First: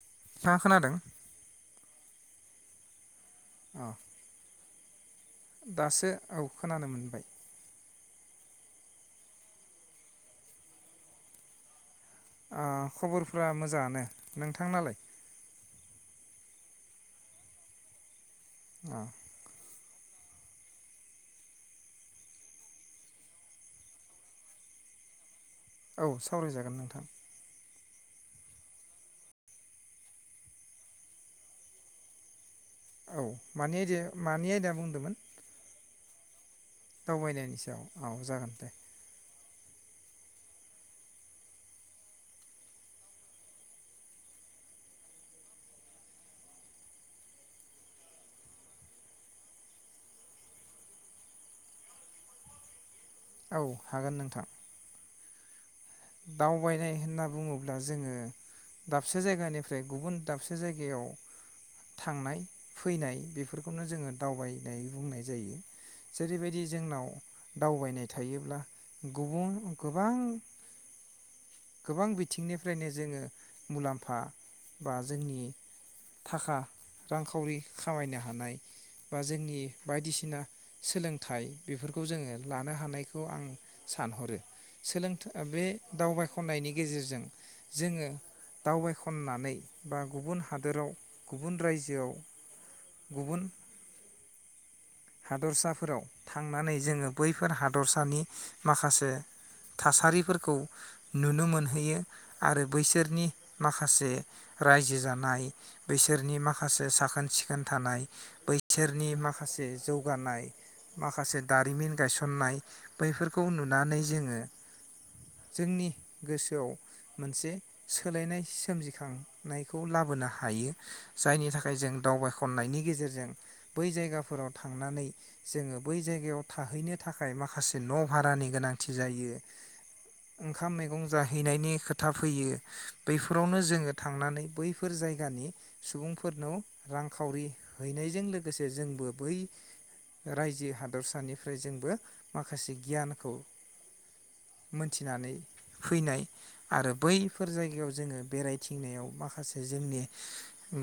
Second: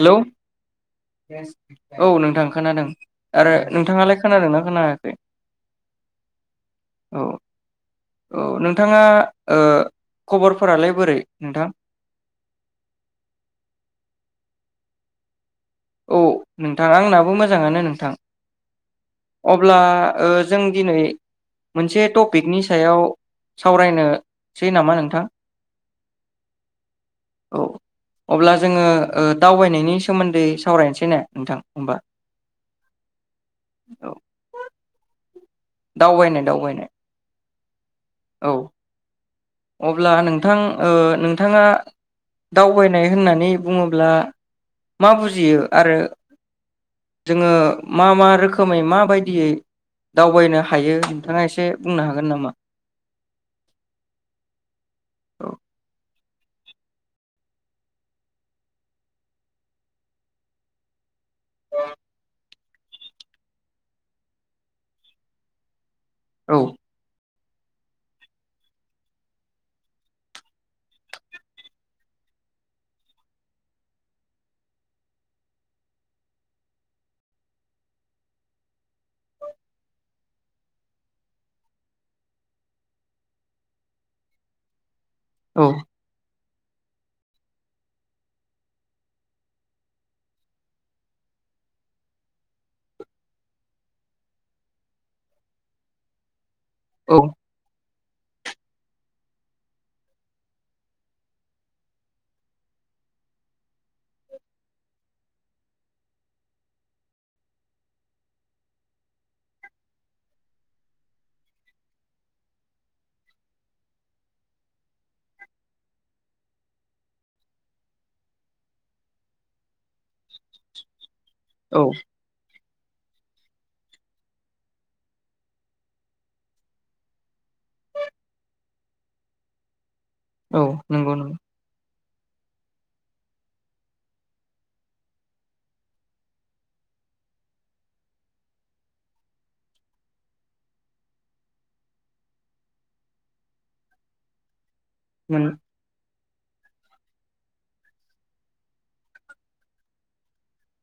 Hello. नोंथाङा खोनादों औ नोंथां खानादों। आरो अ नोंथाङालाय खोनादोंना खोनाया दासो औ खोनानो औ मोनबाय। औ नोंथाङा ओ खबरफोरालाय बोरै नोंथां? आ खबरफ्रा मोजाङानो। नोंथांनालाय? औ नोंथां आंनाबो मोजाङानो नोंथां। अ अब्ला ओ जों दिनै मोनसे टपिकनि सायाव सावरायनोसै नामा नोंथां? औ सावरायजागोन नोंथां। औ अब्ला जोङो दावबायनायनि सोमोन्दै सावरायनोसै ने नोंथां होमबा। औ मानि औ [unintelligible] मानि आयदाया बुंदोंमोन? दावबायनाय दावबायनाय। दावबायनायनि सायाव। औ जागोन दे। अब्ला नोंथां ओ नोंथाङा दावबायनाय होन्नानै बुङोब्ला मा बुजियो आरो जोङो मा मा रोखोमै माबायदियै दावबायनो हायो नोंथाङा एसे बुंनो हागोन नामा? औ हागोन नोंथां। औ। दावबायनाय होन्ना बुङोब्ला जोङो दाबसे जायगानिफ्राय गुबुन दाबसे जायगायाव थांनाय फैनाय बेफोरखौनो जोङो दावबायनाय बुंनाय जायो। औ जेरैबायदि जोंनाव दावबायनाय थायोब्ला गुबुन गोबां गोबां बिथिंनिफ्रायनो जोङो मुलाम्फा बा जोंनि थाखा रांखावरि खामाय हानाय बा जोंनि बायदिसिना सोलोंथाय बेफोरखौ जोङो लानो हानायखौ आं सानहरो। सोलों थाया बे दावबाय खन्नायनि गेजेरजों जोङो दावबायखन्नानै बा गुबुन हादोराव गुबुन रायजोआव गुबुन हादरसाफोराव था थांनानै जोङो औ बैफोर हादर सानि माखासे थासारिफोरखौ नुनो मोनहैयो आरो बैसोरनि माखासे रायजो जानाय बैसोरनि माखासे साखोन सिखोन थानाय बैसोरनि माखासे जौगानाय माखासे दारिमिन गायसन्नाय बैफोरखौ नुनानै जोङो जोंनि गोसोआव मोनसे सोलायनाय सोमजिखांनाय खौ लाबोनो हायो। जायनि थाखाय औ जों दावबायखन्नायनि गेजेरजों बै जायगाफोराव-् थांनानै जोङो बै जायगायाव थाहैनो थाखाय माखासे न भारानि गोनांथि जायो। औ ओंखाम मैगं नंगौ नंगौ जाहैनायनि खो खोथा फैयो बैफोरावनो जोङो थांनानै बैफोर जायगानि सुबुंफोरनाव रांखावरि हैनायजों लोगोसे जोंबो बै रायजो हादरसानिफ्राय जोंबो माखासे गियानखौ मोन्थिनानै फैनाय आरो बैफोर जायगायाव जोङो बेरायथिंनायाव माखासे जोंनि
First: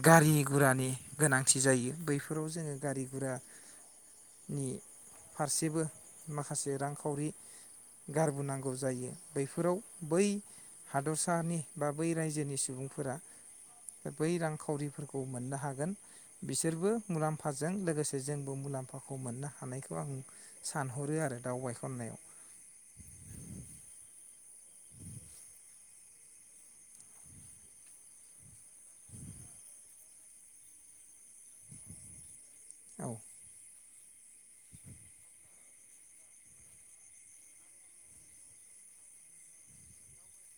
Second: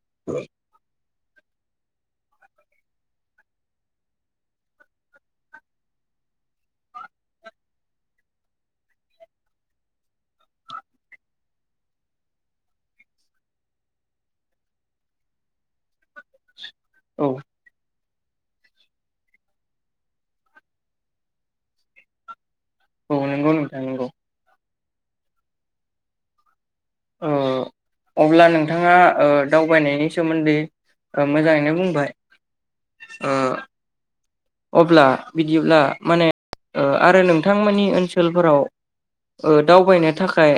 गारि गुरानि गोनां। थि जायो बैफोराव जोङो गारि गुरा नि फारसेबो माखासे रांखावरि गारबोनांगौ जायो बैफोराव बै हादरसानि बा बै रायजोनि सुबुंफोरा बै रांखावरिफोरखौ मोन्नो हागोन। बिसोरबो औ मुलाम्फाजों लोगोसे बे जोंबो मुलाम्फाखौ मोननो हानायखौ आं सानहरो आरो दावबायखननायाव औ नंगौ नोंथां नंगौ। ओ अब्ला नोंथाङा दावबायनायनि सोमोन्दै मोजाङैनो बुंबाय औ ओ अब्ला बिदिब्ला माने आरो नोंथांमोननि ओनसोलफोराव दावबायनो थाखाय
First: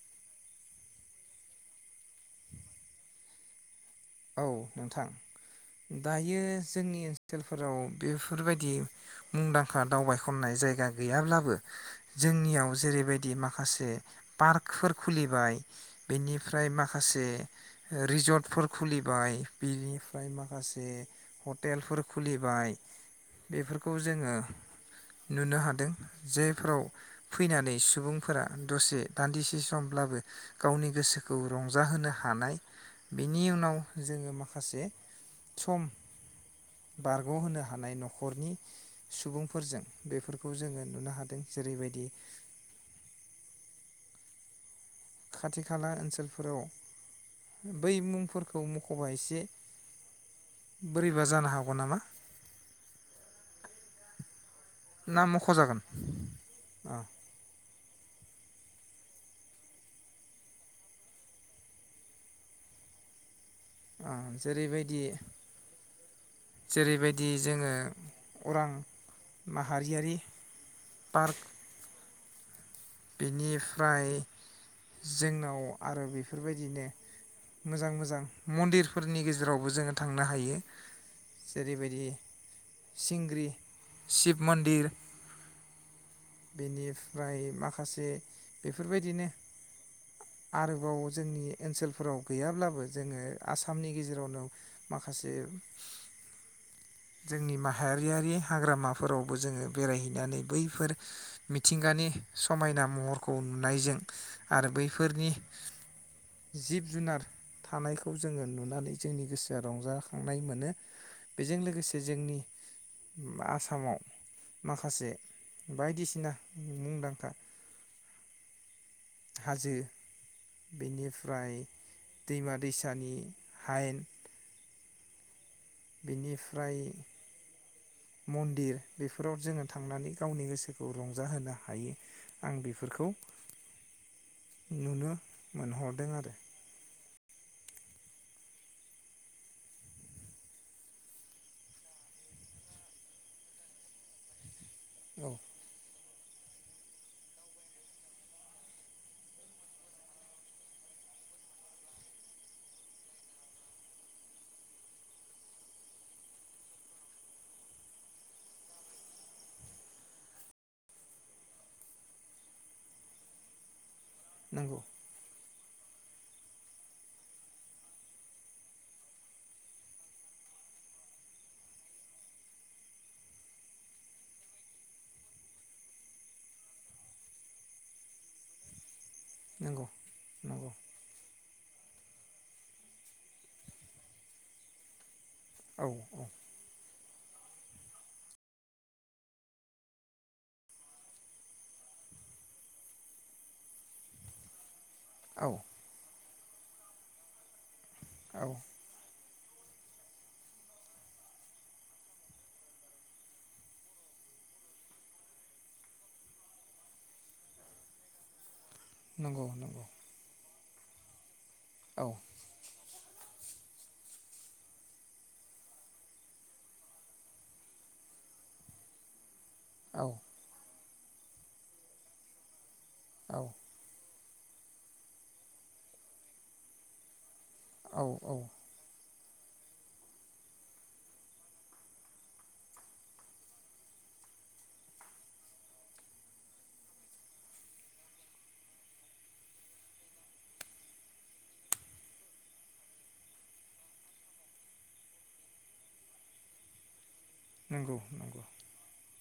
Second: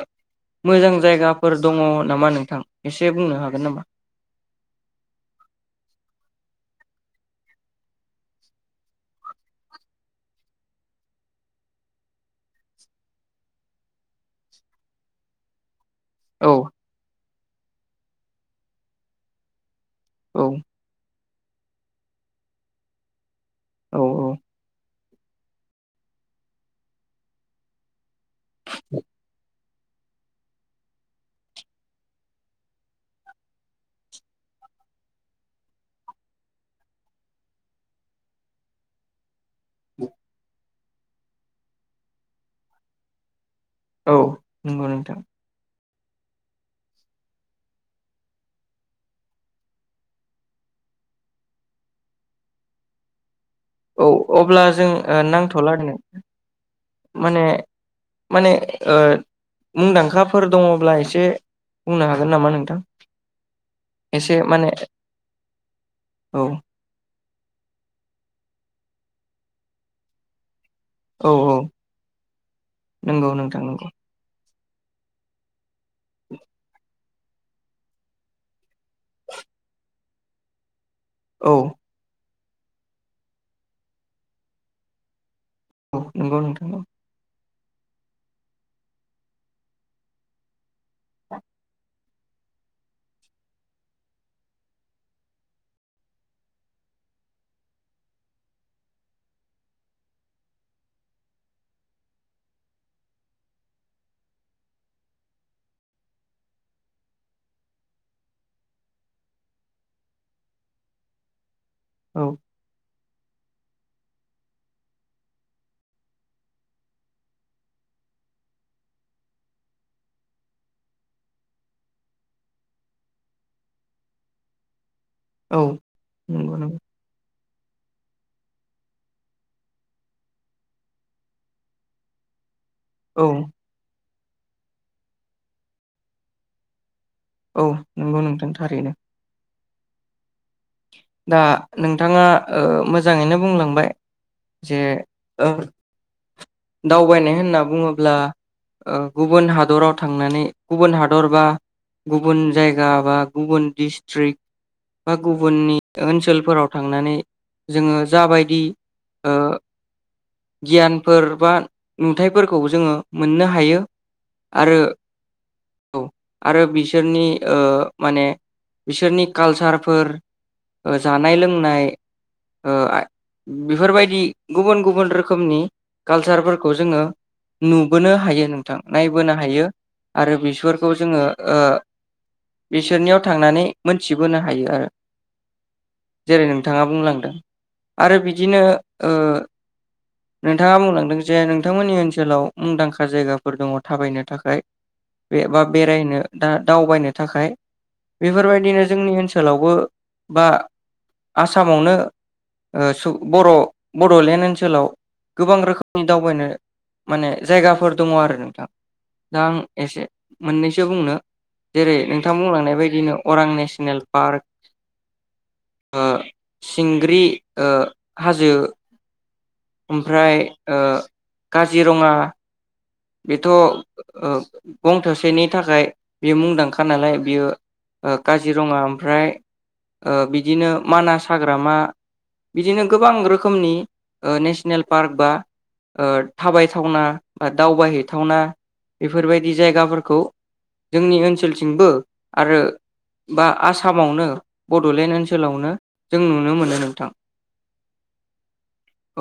मोजां जायगाफोर दङ नामा नोंथां एसे बुंनो हागोन नामा? औ नोंथां दायो जोंनि ओनसोलफोराव बेफोरबायदि मुंदांखा दावबाय खननाय जायगा गैयाब्लाबो जोंनियाव जेरैबायदि माखासे पार्कफोर खुलिबाय औ बेनिफ्राय माखासे रिजर्टफोर खुलिबाय बिनिफ्राय औ माखासे हटेलफोर खुलिबाय बेफोरखौ औ औ जोङो नुनो हादों जायफोराव फैनानै सुबुं फोरा दसे दान्दिसे सम ब्लाबो गावनि गोसोखौ रंजाहोनो हानाय बिनि उनाव जोङो माखासे सम बारगहोनो हानाय न'खरनि सुबुंफोरजों बेफोरखौ जोङो नुनो हादों जेरैबायदि औ नंगौ नोंथां खाथि खाला ओनसोलफोराव बै मुंफोरखौ मखबा एसे बोरैबा जानो हागौ नामा औ अब्ला जों ना मख'जागोन नांथलानो औ माने माने ओ मुंदांखाफोर दङब्ला एसे बुंनो हागोन नामा नोंथां? एसे माने जेरैबायदि औ जेरैबायदि दि जोङो अरां माहारियारि औ पार्क औ। नंगौ नोंथां नंगौ बेनिफ्राय जोंनाव आरो बिफोरबायदिनो मोजां मोजां मन्दिर फोरनि गेजेरावबो जोङो थांनो हायो। औ जेरैबायदि सिंग्रि शिब मन्दिर। औ नंगौ नोंथां बेनिफ्राय माख माखासे बेफोरबायदिनो आरोबाव जोंनि ओनसोलफोराव गैयाब्लाबो जोङो आसामनि गेजेरावनो माखासे जोंनि माहारियारि हाग्रामाफोरावबो जोङो बेरायहैनानै बैफोर मिथिंगानि समायना महरखौ नुनायजों आरो बैफोरनि जिब जुनार थानायखौ जोङो नुनानै जोंनि गोसोआ रंजाखांनाय मोनो बेजों लोगो गोसे औ जोंनि। उम आसामाव माखासे बायदिसिना मुंदां खा हाजो बेनिफ्राय दैमा दैसानि हायेन। औ नंगौ नंगौ बिनिफ्राय मन्दिर बेफोराव जोङो थांनानै गावनि गोसोखौ रंजाहोनो हायो। आं बिफोरखौ औ नुनो मोनहरदों आरो। औ नंगौ नोंथां थारैनो। दा नोंथाङा ओ मोजाङैनो बुंलांबाय। जे औ ओ दावबायनाय होनना बुङोब्ला ओ गुबुन हादराव थांनानै गुबुन हादर बा गुबुन जायगा बा गुबुन डिस्ट्रिक्ट बा गुबुननि ओनसोलफोराव थांनानै जोङो जाबायदि ओ गियानफोर बा नुथाइफोरखौ जोङो मोननो हायो। आरो। नंगौ औ आरो बिसोरनि ओ माने बिसोरनि कालचारफोर ओ जानाय लोंनाय ओ बेफोरबायदि गुबुन गुबुन रोखोमनि। कालचारफोरखौ जोङो नुबोनो हायो नोंथां नाय बोनो हायो नंगौ आरो नंगौ बिसोर खौ जोङो ओ बिसोरनियाव थांनानै मोनथिबोनो हायो आरो। औ जेरै नोंथाङा बुंलां आरो बिदिनो ओ नों नोंथाङा बुंलांदों जे नोंथांमोननि ओनसोलाव मुंदांखा जायगाफोर दङ थाबायनो थाखाय। औ एबा बेरायनो। दा दावबायनो थाखाय। औ बेफोरबायदिनो जोंनि ओनसो ओनसोलावबो बा आसामावनो ओ सो बर बड लेण्ड ओनसोलाव गोबां रोखोमनि दावबायनो माने जायगाफोर दङ आरो नोंथां। दा नंगौ आं नंगौ एसे मोननैसो सो बुंनो जेरै औ नोंथां बुंलांनाय बायदिनो अरां नेश नेल पार्क सिंग्रि हाजो औ ओमफ्राय ओ काजिरङा औ बेथ ओ गं थसेनि थाखाय बेयो मुंदांखा नालाय बियो। औ ओ औ काजिरङा ओमफ्राय ओ बिदिनो मानास हाग्रामा बिदिनो गोबां रोखोमनि ओ नेसनेल पार्क बा ओ थाबायथावना बा दावबायहैथावना बेफोरबायदि जायगाफोरखौ जोंनि ओनसोलथिंबो आरो बा आसामावनो बडलेण्ड ओनसोलावनो जों नुनो मोनो नोंथां। नंगौ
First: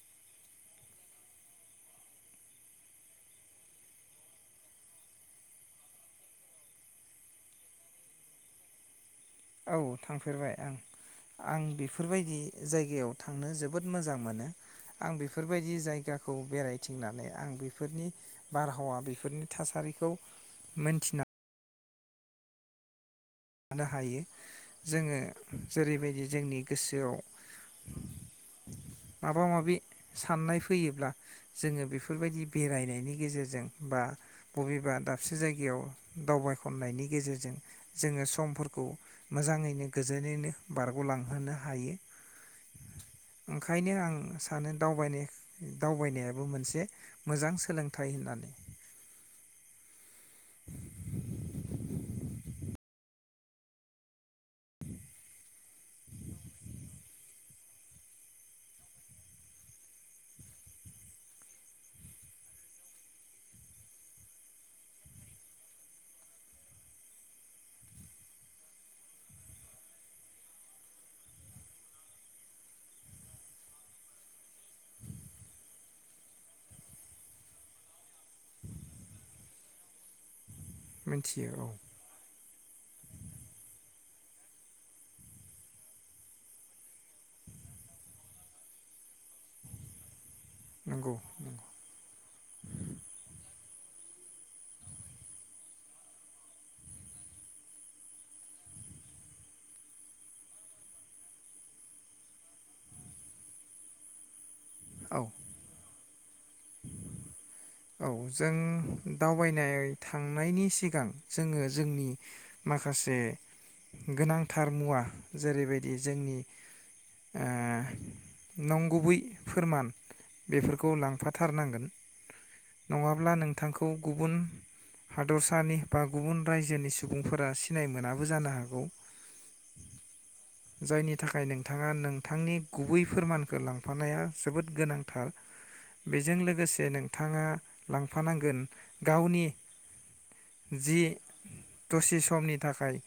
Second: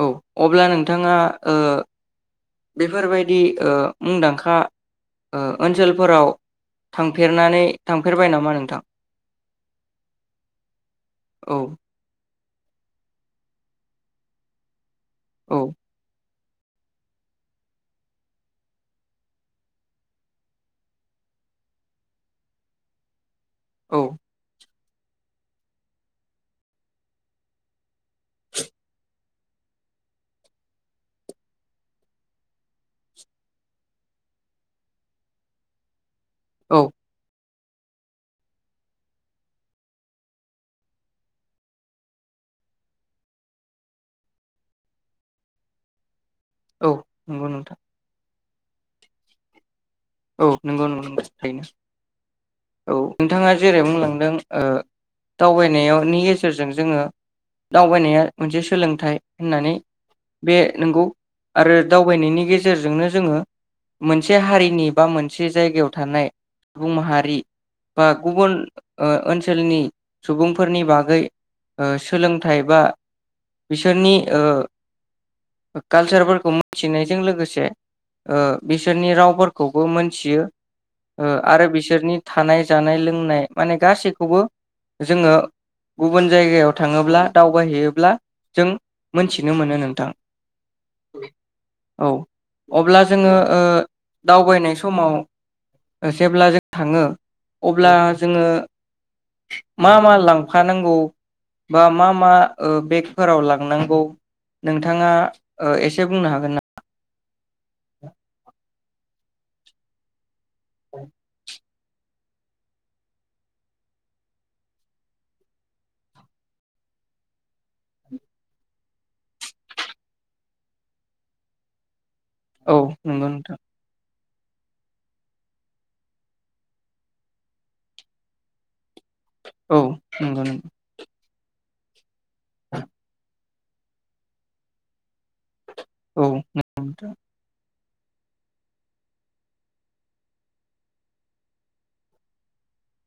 औ अब्ला नोंथाङा ओ बेफोरबायदि‌ ओ मुंदांखा ओ ओनसोलफोराव थांफेरनानै थांफेरबाय नामा नोंथां? औ थांफेरबाय औ आं-आं बेफोरबायदि जायगायाव थांनो जोबोद मोजां मोनो। आं औ बेफोरबायदि जायगा खौ बेरायथिंनानै आं बेफोरनि बारहावा बेफोरनि थासारिखौ मोनथिना नुनो औ हायो जोङो जेरैबायदि जोंनि गोसोआव माबा माबि साननाय फैयोब्ला जोङो बेफोरबायदि बेरायनायनि गेजेरजों बा बबेबा दाबसे जायगायाव औ दावबायखननायनि गेजेरजों जोङो सु समफोरखौ मोजाङैनो गोजोनैनो बारगलांहोनो हायो ओंखायनो आं सानो दावबायनाय दावबायनाया बु मोनसे औ नंगौ मोजां नोंथां सोलोंथाइ होननानै। औ नंगौ नगौ थनो औ नोंथाङा जेरै बुंलांदों ओ दावबायनायनि गेजेरजों जोङो दावबायनाया मोनसे सोलोंथाइ होननानै बे नंगौ आरो दावबायनायनि गेजेरजोंनो जोङो मोनसे हारिनि बा मोनसे जायगायाव थानाय सुबुं माहारि बा गुबुन ओ ओनसोलनि सुबुंफोरनि बागै ओ सोलोंथाइ बा बिसोरनि ओ कालसारफोरखौ मिथिनायजों ओ लोगोसे बिसोरनि रावफोरखौ बा खौबो मोनथियो ओ मिथियो औ आरो बिसोरनि थानाय जानाय लोंनाय माने गासैखौबो जोङो गुबुन जायगायाव थाङोब्ला दावबायहैयोब्ला जों मोनथिनो मोनो नोंथां। नंगौ औ अब्ला जोङो ओ दावबायनाय समाव जेब्ला जों थाङो अब्ला जोङो मा मा लांफानांगौ बा मा मा ओ बेगफोराव लांनांगौ? नोंथाङा औ ओ एसे एसे बुंनो हागोन ना? औ जों दावबायनाय थां नायनि सिगां जोङो जोंनि माखासे गोनांथार मुवा जेरैबायदि जोंनि ओ नंगुबै फोरमान बेफोरखौ लांफाथारनांगोन औ नंगौ नङाब्ला नोंथां नोंथांखौ गुबुन हादरसानि बा गुबुन रायजोनि सुबुंफोरा सिनाय मोनाबो जानो हागौ औ नंगौ नंगौ जायनि थाखाय नोंथाङा नोंथांनि गुबै फोरमानखौ लांफानाया जोबोद गोनांथार औ बेजों लोगोसे नों थां नोंथाङा लांफानांगोन गावनि जि दसे समनि थाखाय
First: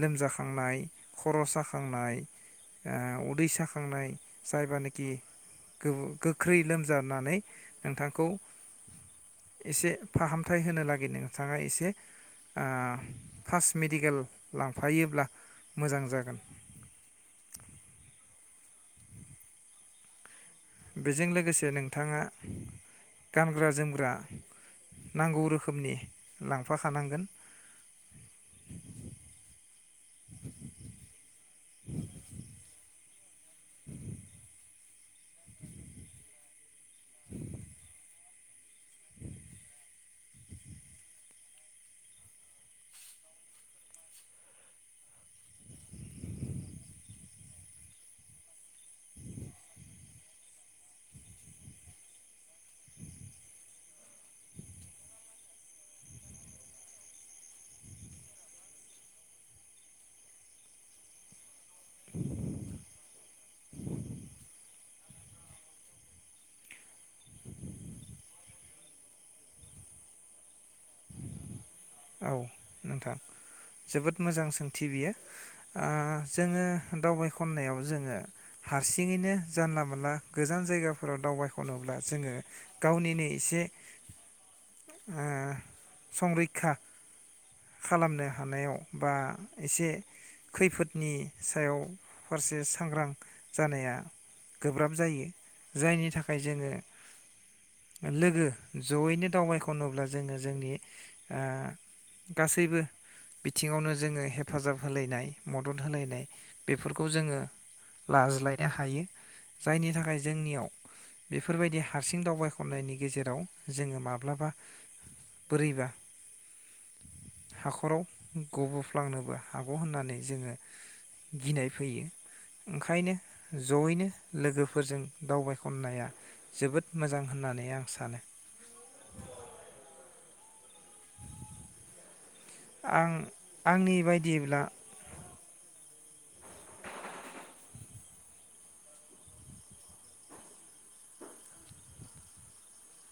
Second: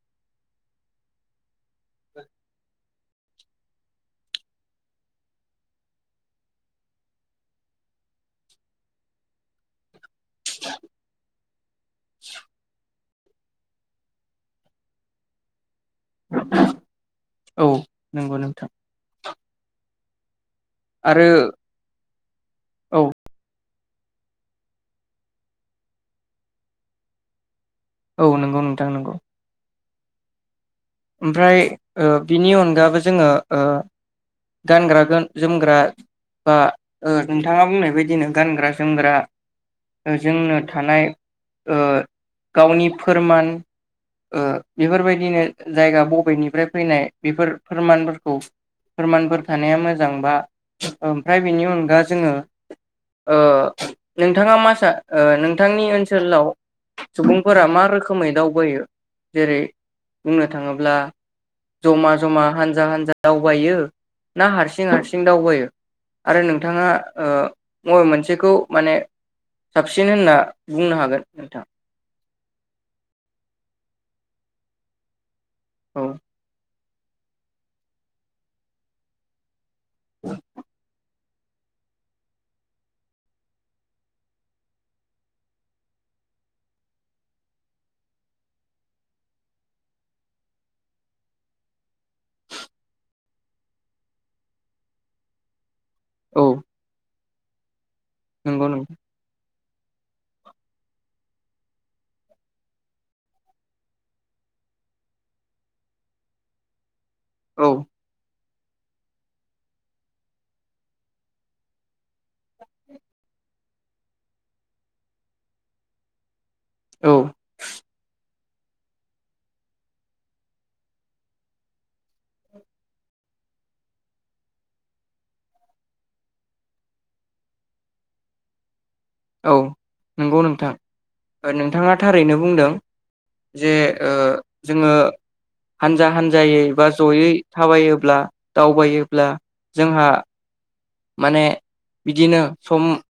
लोमजाखांनाय खर साखा खांनाय ओ उदै साखांनाय जायबानोखि गोबो गोख्रै लोमजानानै नोंथांखौ एसे फाहामथाय होनो लागि नोंथाङा एसे ओ फास मेडिकेल लांफायोब्ला मोजां जागोन औ नंगौ नों थां बेजों आरो लोगोसे नोंथाङा औ गानग्रा जोम ग्रा नांगौ रोखोमनि लांफाखानांगोन औ नंगौ नोंथां नंगौ ओमफ्राय ओ बिनि अनगाबो जोङो ओ गानग्रा गान जोमग्रा बा ओ नोंथाङा बुंनाय बायदिनो गानग्रा जोमग्रा ओ जोंनो थानाय ओ गावनि फोरमान ओ बेफोरबायदिनो जायगा बबेनिफ्राय फैनाय बेफोर फोरमानफोरखौ फोरमानफोर थानाया मोजां बा ओमफ्राय बेनि अनगा जोङो ओ नोंथाङा मा सा नोंथांनि ओनसोलाव सुबुंफोरा मा रोखोमै दावबायो जेरै बुंनो थाङोब्ला जमा जमा हानजा हानजा दावबायो ना हारसिं हारसिं दावबायो आरो नोंथाङा ओ मबे मोनसेखौ माने साबसिन होनना बुंनो हागोन नोंथां? औ नोंथां जोबोद मोजां सोंथि बियो। आ औ जोङो दावबाय खनायाव जोङो हारसिङैनो जानला मोनानला गोजान जायगाफोराव दावबायखनोब्ला जोङो गावनिनो एसे ओ संरैखा खालामनो हानायाव बा एसे खैफोदनि सायाव फारसे सांग्रां जानाया गोब्राब जायो जायनि थाखाय औ जोङो लोगो नंगौ नोंथां जयैनो दावबायख खनोब्ला जोङो जोंनि ओ गासैबो बिथिङावनो जोङो हेफाजाब होलायनाय मदद होलायनाय बेफोर खौ जोङो औ लाज्लाय हायो जायनि थाखाय जोंनियाव बेफोरबायदि हारसिं दावबायखननायनि गेजेराव जोङो माब्लाबा बोरैबा औ हाखराव गबफ्लांनोबो हागौ होननानै जोङो गिनाय फैयो ओंखायनो जयैनो लोगोफोरजों दावबायखननाया जोबोद मोजां होननानै आं सानो। औ नंगौ नोंथां। नोंथाङा थारैनो बुंदों आं जे आंनि ओ बायदिब्ला जोङो हानजा हानजायै बा जयै थाबायोब्ला दावबायोब्ला जोंहा माने बिदिनो सम